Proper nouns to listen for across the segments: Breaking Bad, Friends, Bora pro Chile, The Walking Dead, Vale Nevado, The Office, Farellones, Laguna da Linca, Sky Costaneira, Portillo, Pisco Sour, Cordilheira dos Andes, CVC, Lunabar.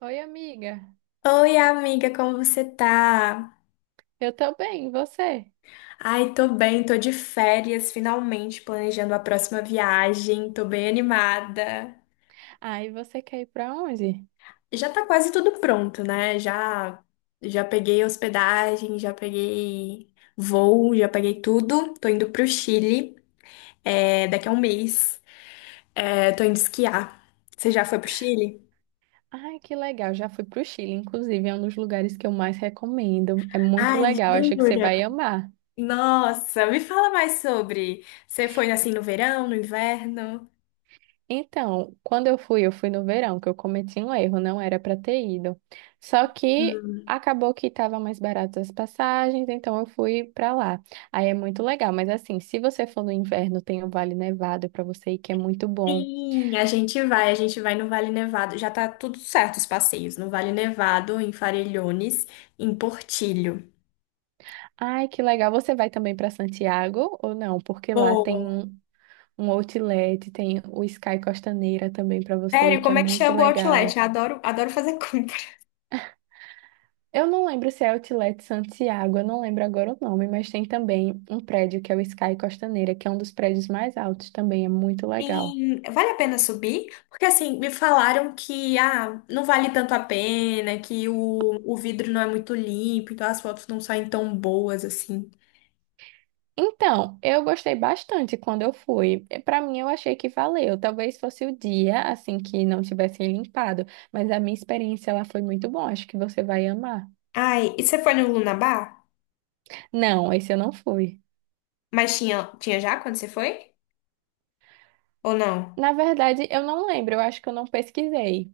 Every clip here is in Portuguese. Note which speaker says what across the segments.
Speaker 1: Oi, amiga.
Speaker 2: Oi, amiga, como você tá?
Speaker 1: Eu tô bem, e você?
Speaker 2: Ai, tô bem, tô de férias, finalmente planejando a próxima viagem, tô bem animada.
Speaker 1: Ah, e você quer ir pra onde?
Speaker 2: Já tá quase tudo pronto, né? Já peguei hospedagem, já peguei voo, já peguei tudo. Tô indo pro Chile, é, daqui a um mês. É, tô indo esquiar. Você já foi pro Chile?
Speaker 1: Ai, que legal. Já fui pro Chile, inclusive, é um dos lugares que eu mais recomendo. É muito
Speaker 2: Ai,
Speaker 1: legal, acho que você
Speaker 2: jura?
Speaker 1: vai amar.
Speaker 2: Nossa, me fala mais sobre. Você foi assim no verão, no inverno?
Speaker 1: Então, quando eu fui no verão, que eu cometi um erro, não era pra ter ido. Só que acabou que tava mais barato as passagens, então eu fui pra lá. Aí é muito legal, mas assim, se você for no inverno, tem o Vale Nevado pra você ir, que é muito bom.
Speaker 2: Sim, a gente vai no Vale Nevado. Já tá tudo certo os passeios, no Vale Nevado, em Farellones, em Portillo.
Speaker 1: Ai, que legal. Você vai também para Santiago ou não? Porque lá tem
Speaker 2: Boa.
Speaker 1: um outlet, tem o Sky Costaneira também para você ir,
Speaker 2: Sério,
Speaker 1: que é
Speaker 2: como é que
Speaker 1: muito
Speaker 2: chama o outlet?
Speaker 1: legal.
Speaker 2: Eu adoro, adoro fazer compra.
Speaker 1: Eu não lembro se é Outlet Santiago, eu não lembro agora o nome, mas tem também um prédio que é o Sky Costaneira, que é um dos prédios mais altos também, é muito legal.
Speaker 2: Sim, vale a pena subir? Porque assim, me falaram que ah, não vale tanto a pena, que o vidro não é muito limpo, então as fotos não saem tão boas assim.
Speaker 1: Então, eu gostei bastante quando eu fui. Para mim, eu achei que valeu. Talvez fosse o dia, assim, que não tivessem limpado, mas a minha experiência lá foi muito bom. Acho que você vai amar.
Speaker 2: Ai, e você foi no Lunabar?
Speaker 1: Não, esse eu não fui.
Speaker 2: Mas tinha já quando você foi? Ou não?
Speaker 1: Na verdade, eu não lembro, eu acho que eu não pesquisei.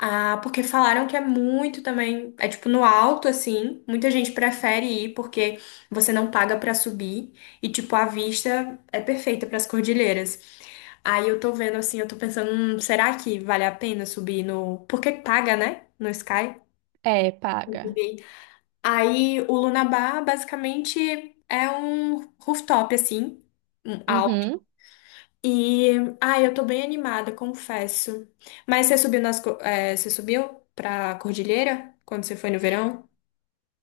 Speaker 2: Ah, porque falaram que é muito também, é tipo no alto assim, muita gente prefere ir porque você não paga pra subir e tipo a vista é perfeita pras cordilheiras. Aí eu tô vendo assim, eu tô pensando, será que vale a pena subir no, porque paga, né? No Sky,
Speaker 1: É,
Speaker 2: pra
Speaker 1: paga.
Speaker 2: subir. Aí o Lunabar basicamente é um rooftop assim, um alto.
Speaker 1: Uhum.
Speaker 2: E, ai, eu tô bem animada, confesso. Mas você subiu você subiu pra cordilheira quando você foi no verão?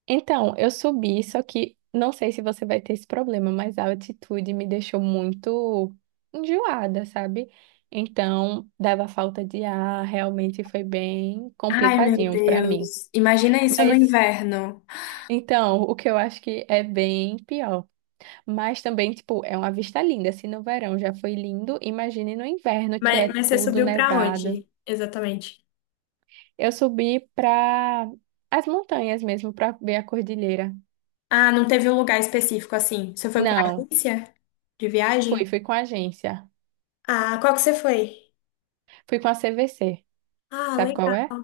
Speaker 1: Então, eu subi, só que não sei se você vai ter esse problema, mas a altitude me deixou muito enjoada, sabe? Então, dava falta de ar, realmente foi bem
Speaker 2: Ai, meu
Speaker 1: complicadinho pra mim.
Speaker 2: Deus. Imagina isso no
Speaker 1: Mas,
Speaker 2: inverno.
Speaker 1: então, o que eu acho que é bem pior. Mas também, tipo, é uma vista linda. Se no verão já foi lindo, imagine no inverno que
Speaker 2: Mas,
Speaker 1: é
Speaker 2: mas você
Speaker 1: tudo
Speaker 2: subiu pra
Speaker 1: nevado.
Speaker 2: onde, exatamente?
Speaker 1: Eu subi para as montanhas mesmo, para ver a cordilheira.
Speaker 2: Ah, não teve um lugar específico assim. Você foi com a
Speaker 1: Não,
Speaker 2: agência de
Speaker 1: fui,
Speaker 2: viagem?
Speaker 1: fui com a agência.
Speaker 2: Ah, qual que você foi?
Speaker 1: Fui com a CVC.
Speaker 2: Ah,
Speaker 1: Sabe qual
Speaker 2: legal.
Speaker 1: é?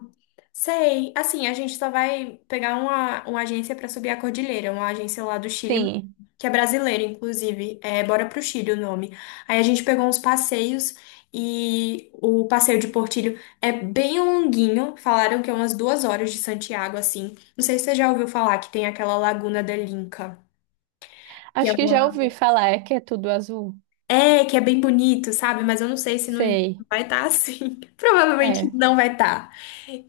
Speaker 2: Sei. Assim, a gente só vai pegar uma agência para subir a cordilheira, uma agência lá do Chile,
Speaker 1: Sim.
Speaker 2: que é brasileira, inclusive. É Bora pro Chile o nome. Aí a gente pegou uns passeios e o passeio de Portillo é bem longuinho. Falaram que é umas 2 horas de Santiago, assim. Não sei se você já ouviu falar que tem aquela Laguna da Linca.
Speaker 1: Acho que já ouvi falar, é que é tudo azul.
Speaker 2: É, que é bem bonito, sabe? Mas eu não sei se no inverno
Speaker 1: Sei.
Speaker 2: vai estar assim. Provavelmente
Speaker 1: É.
Speaker 2: não vai estar.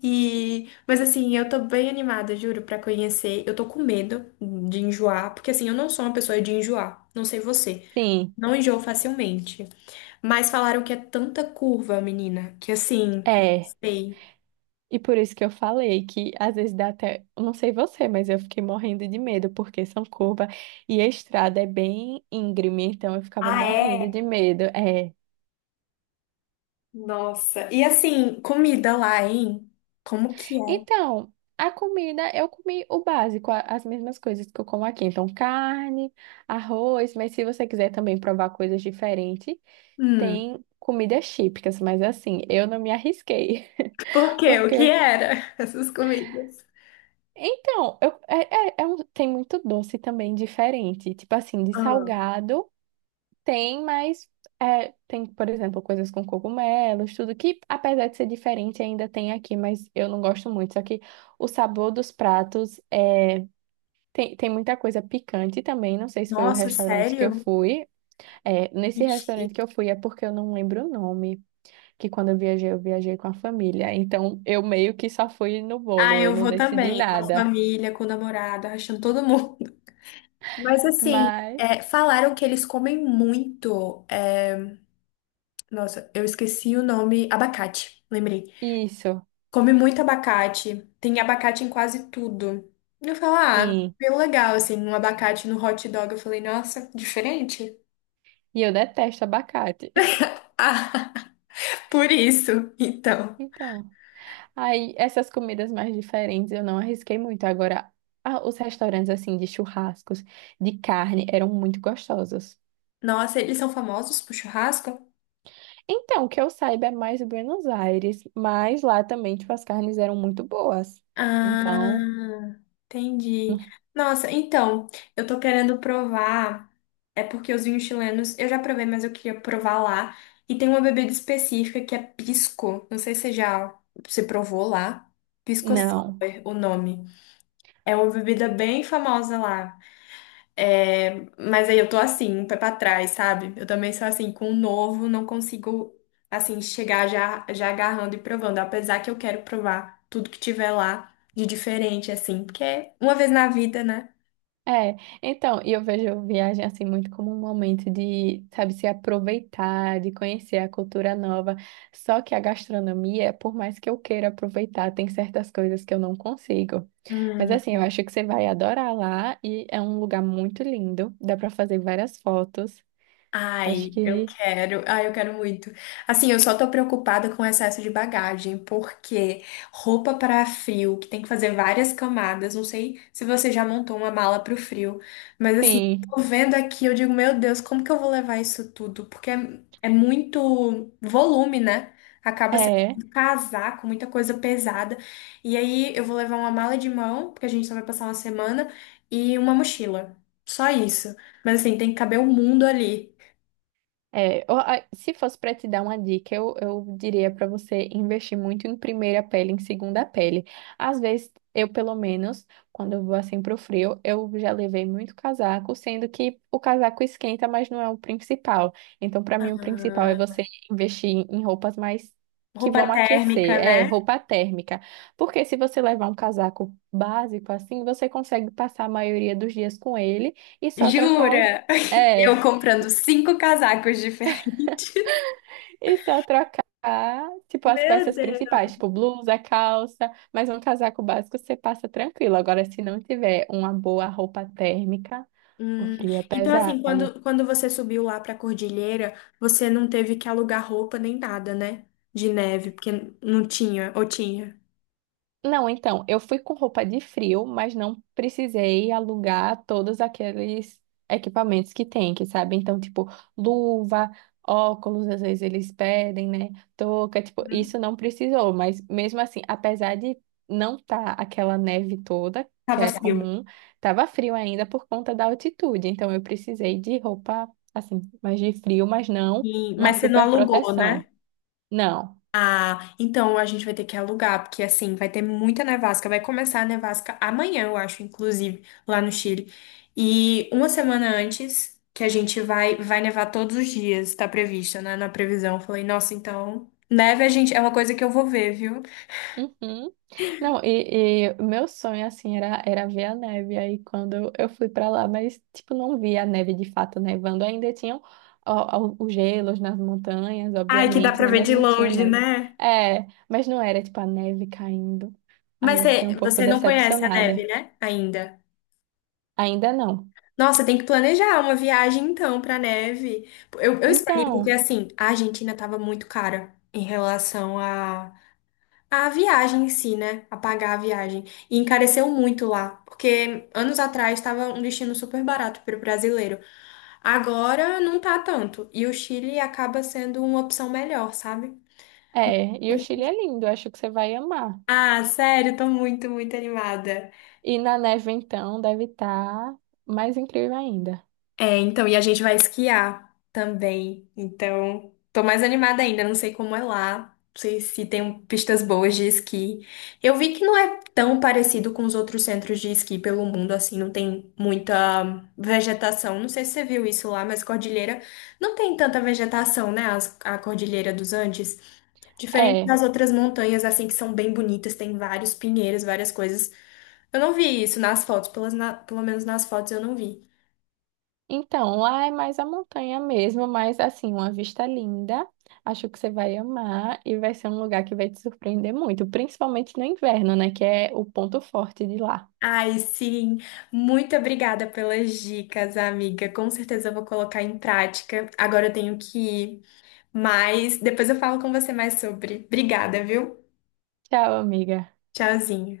Speaker 2: E, mas assim, eu tô bem animada, juro, pra conhecer. Eu tô com medo de enjoar, porque assim, eu não sou uma pessoa de enjoar. Não sei você.
Speaker 1: Sim.
Speaker 2: Não enjoo facilmente. Mas falaram que é tanta curva, menina, que assim,
Speaker 1: É.
Speaker 2: sei.
Speaker 1: E por isso que eu falei que às vezes dá até, eu não sei você, mas eu fiquei morrendo de medo porque são curvas e a estrada é bem íngreme, então eu ficava
Speaker 2: Ah,
Speaker 1: morrendo
Speaker 2: é?
Speaker 1: de medo. É.
Speaker 2: Nossa. E assim, comida lá, hein? Como que é?
Speaker 1: Então, a comida, eu comi o básico, as mesmas coisas que eu como aqui. Então, carne, arroz, mas se você quiser também provar coisas diferentes,
Speaker 2: Hum,
Speaker 1: tem comidas típicas, mas assim, eu não me arrisquei.
Speaker 2: por quê? O que
Speaker 1: Porque,
Speaker 2: era? Essas comidas.
Speaker 1: então, eu, é, é- é um- tem muito doce também diferente. Tipo assim, de
Speaker 2: Ah.
Speaker 1: salgado tem, mas tem, por exemplo, coisas com cogumelos, tudo que, apesar de ser diferente, ainda tem aqui, mas eu não gosto muito. Só que o sabor dos pratos é. Tem muita coisa picante também. Não sei se foi o
Speaker 2: Nossa,
Speaker 1: restaurante que eu
Speaker 2: sério?
Speaker 1: fui. É, nesse
Speaker 2: Ixi.
Speaker 1: restaurante que eu fui é porque eu não lembro o nome. Que quando eu viajei com a família. Então eu meio que só fui no
Speaker 2: Ah,
Speaker 1: bolo. Eu
Speaker 2: eu
Speaker 1: não
Speaker 2: vou
Speaker 1: decidi
Speaker 2: também, com a
Speaker 1: nada.
Speaker 2: família, com o namorado, achando todo mundo. Mas assim,
Speaker 1: Mas
Speaker 2: é, falaram que eles comem muito. É, nossa, eu esqueci o nome. Abacate, lembrei.
Speaker 1: isso,
Speaker 2: Come muito abacate. Tem abacate em quase tudo. Eu falo, ah,
Speaker 1: sim.
Speaker 2: bem legal, assim, um abacate no hot dog. Eu falei, nossa, diferente.
Speaker 1: E eu detesto abacate.
Speaker 2: Ah, por isso, então.
Speaker 1: Então, aí essas comidas mais diferentes eu não arrisquei muito. Agora, ah, os restaurantes assim de churrascos, de carne, eram muito gostosos.
Speaker 2: Nossa, eles são famosos pro churrasco?
Speaker 1: Então, que eu saiba é mais Buenos Aires, mas lá também, tipo, as carnes eram muito boas. Então,
Speaker 2: Ah, entendi. Nossa, então, eu tô querendo provar. É porque os vinhos chilenos eu já provei, mas eu queria provar lá. E tem uma bebida específica que é pisco. Não sei se você já se provou lá. Pisco Sour,
Speaker 1: não.
Speaker 2: o nome. É uma bebida bem famosa lá. É, mas aí eu tô assim, um pé pra trás, sabe? Eu também sou assim, com o novo, não consigo, assim, chegar já, já agarrando e provando. Apesar que eu quero provar tudo que tiver lá de diferente, assim, porque é uma vez na vida, né?
Speaker 1: É, então, e eu vejo viagem assim muito como um momento de, sabe, se aproveitar, de conhecer a cultura nova. Só que a gastronomia, por mais que eu queira aproveitar, tem certas coisas que eu não consigo. Mas assim, eu acho que você vai adorar lá e é um lugar muito lindo, dá pra fazer várias fotos. Acho que
Speaker 2: Ai, eu quero muito. Assim, eu só tô preocupada com o excesso de bagagem, porque roupa para frio, que tem que fazer várias camadas, não sei se você já montou uma mala pro frio, mas assim,
Speaker 1: sim.
Speaker 2: tô vendo aqui, eu digo, meu Deus, como que eu vou levar isso tudo? Porque é, é muito volume, né? Acaba sendo
Speaker 1: É.
Speaker 2: um casaco, muita coisa pesada. E aí eu vou levar uma mala de mão, porque a gente só vai passar uma semana, e uma mochila. Só isso. Mas assim, tem que caber o mundo ali.
Speaker 1: É, ó, se fosse para te dar uma dica, eu diria para você investir muito em primeira pele, em segunda pele. Às vezes, eu pelo menos, quando eu vou assim pro frio, eu já levei muito casaco, sendo que o casaco esquenta, mas não é o principal. Então, para mim, o principal é
Speaker 2: Ah,
Speaker 1: você investir em roupas mais que
Speaker 2: roupa
Speaker 1: vão aquecer,
Speaker 2: térmica,
Speaker 1: é
Speaker 2: né?
Speaker 1: roupa térmica. Porque se você levar um casaco básico assim, você consegue passar a maioria dos dias com ele e só trocar
Speaker 2: Jura?
Speaker 1: é,
Speaker 2: Eu comprando cinco casacos diferentes.
Speaker 1: e só trocar, tipo, as
Speaker 2: Meu
Speaker 1: peças
Speaker 2: Deus.
Speaker 1: principais, tipo, blusa, calça, mas um casaco básico você passa tranquilo. Agora, se não tiver uma boa roupa térmica, o
Speaker 2: Hum,
Speaker 1: frio é
Speaker 2: então, assim,
Speaker 1: pesado.
Speaker 2: quando você subiu lá pra Cordilheira, você não teve que alugar roupa nem nada, né? De neve, porque não tinha, ou tinha.
Speaker 1: Não, então, eu fui com roupa de frio, mas não precisei alugar todos aqueles equipamentos que tem, que sabe? Então, tipo, luva, óculos, às vezes eles pedem, né? Touca, tipo,
Speaker 2: Uhum.
Speaker 1: isso não precisou, mas mesmo assim, apesar de não estar aquela neve toda, que
Speaker 2: Tava
Speaker 1: é
Speaker 2: frio.
Speaker 1: comum, tava frio ainda por conta da altitude, então eu precisei de roupa, assim, mais de frio, mas não
Speaker 2: E-
Speaker 1: uma
Speaker 2: mas você não
Speaker 1: super
Speaker 2: alugou, né?
Speaker 1: proteção. Não.
Speaker 2: Ah, então a gente vai ter que alugar, porque assim, vai ter muita nevasca. Vai começar a nevasca amanhã, eu acho, inclusive, lá no Chile. E uma semana antes, que a gente vai nevar todos os dias, tá previsto, né, na previsão. Eu Falei, nossa, então, neve a gente é uma coisa que eu vou ver, viu?
Speaker 1: Uhum. Não, e meu sonho, assim, era ver a neve. Aí quando eu fui pra lá, mas, tipo, não vi a neve de fato nevando. Ainda tinham ó, os gelos nas montanhas,
Speaker 2: Ai, que dá
Speaker 1: obviamente,
Speaker 2: pra
Speaker 1: né?
Speaker 2: ver
Speaker 1: Mas
Speaker 2: de
Speaker 1: não tinha
Speaker 2: longe,
Speaker 1: neve.
Speaker 2: né?
Speaker 1: É, mas não era, tipo, a neve caindo.
Speaker 2: Mas
Speaker 1: Aí eu fiquei
Speaker 2: você,
Speaker 1: um pouco
Speaker 2: você não conhece a neve,
Speaker 1: decepcionada.
Speaker 2: né? Ainda.
Speaker 1: Ainda não.
Speaker 2: Nossa, tem que planejar uma viagem então pra neve. Eu escolhi porque
Speaker 1: Então,
Speaker 2: assim, a Argentina tava muito cara em relação a A viagem em si, né? Apagar a viagem. E encareceu muito lá, porque anos atrás estava um destino super barato para o brasileiro. Agora não tá tanto. E o Chile acaba sendo uma opção melhor, sabe?
Speaker 1: é, e o Chile é lindo, acho que você vai amar.
Speaker 2: Ah, sério, tô muito, muito animada.
Speaker 1: E na neve, então, deve estar mais incrível ainda.
Speaker 2: É, então, e a gente vai esquiar também. Então, tô mais animada ainda, não sei como é lá, não sei se tem pistas boas de esqui. Eu vi que não é tão parecido com os outros centros de esqui pelo mundo, assim, não tem muita vegetação. Não sei se você viu isso lá, mas cordilheira não tem tanta vegetação, né? As- a cordilheira dos Andes, diferente
Speaker 1: É.
Speaker 2: das outras montanhas, assim, que são bem bonitas, tem vários pinheiros, várias coisas. Eu não vi isso nas fotos, pelo menos nas fotos eu não vi.
Speaker 1: Então, lá é mais a montanha mesmo, mas assim, uma vista linda. Acho que você vai amar e vai ser um lugar que vai te surpreender muito, principalmente no inverno, né? Que é o ponto forte de lá.
Speaker 2: Ai, sim. Muito obrigada pelas dicas, amiga. Com certeza eu vou colocar em prática. Agora eu tenho que ir, mas depois eu falo com você mais sobre. Obrigada, viu?
Speaker 1: Tchau, amiga.
Speaker 2: Tchauzinho.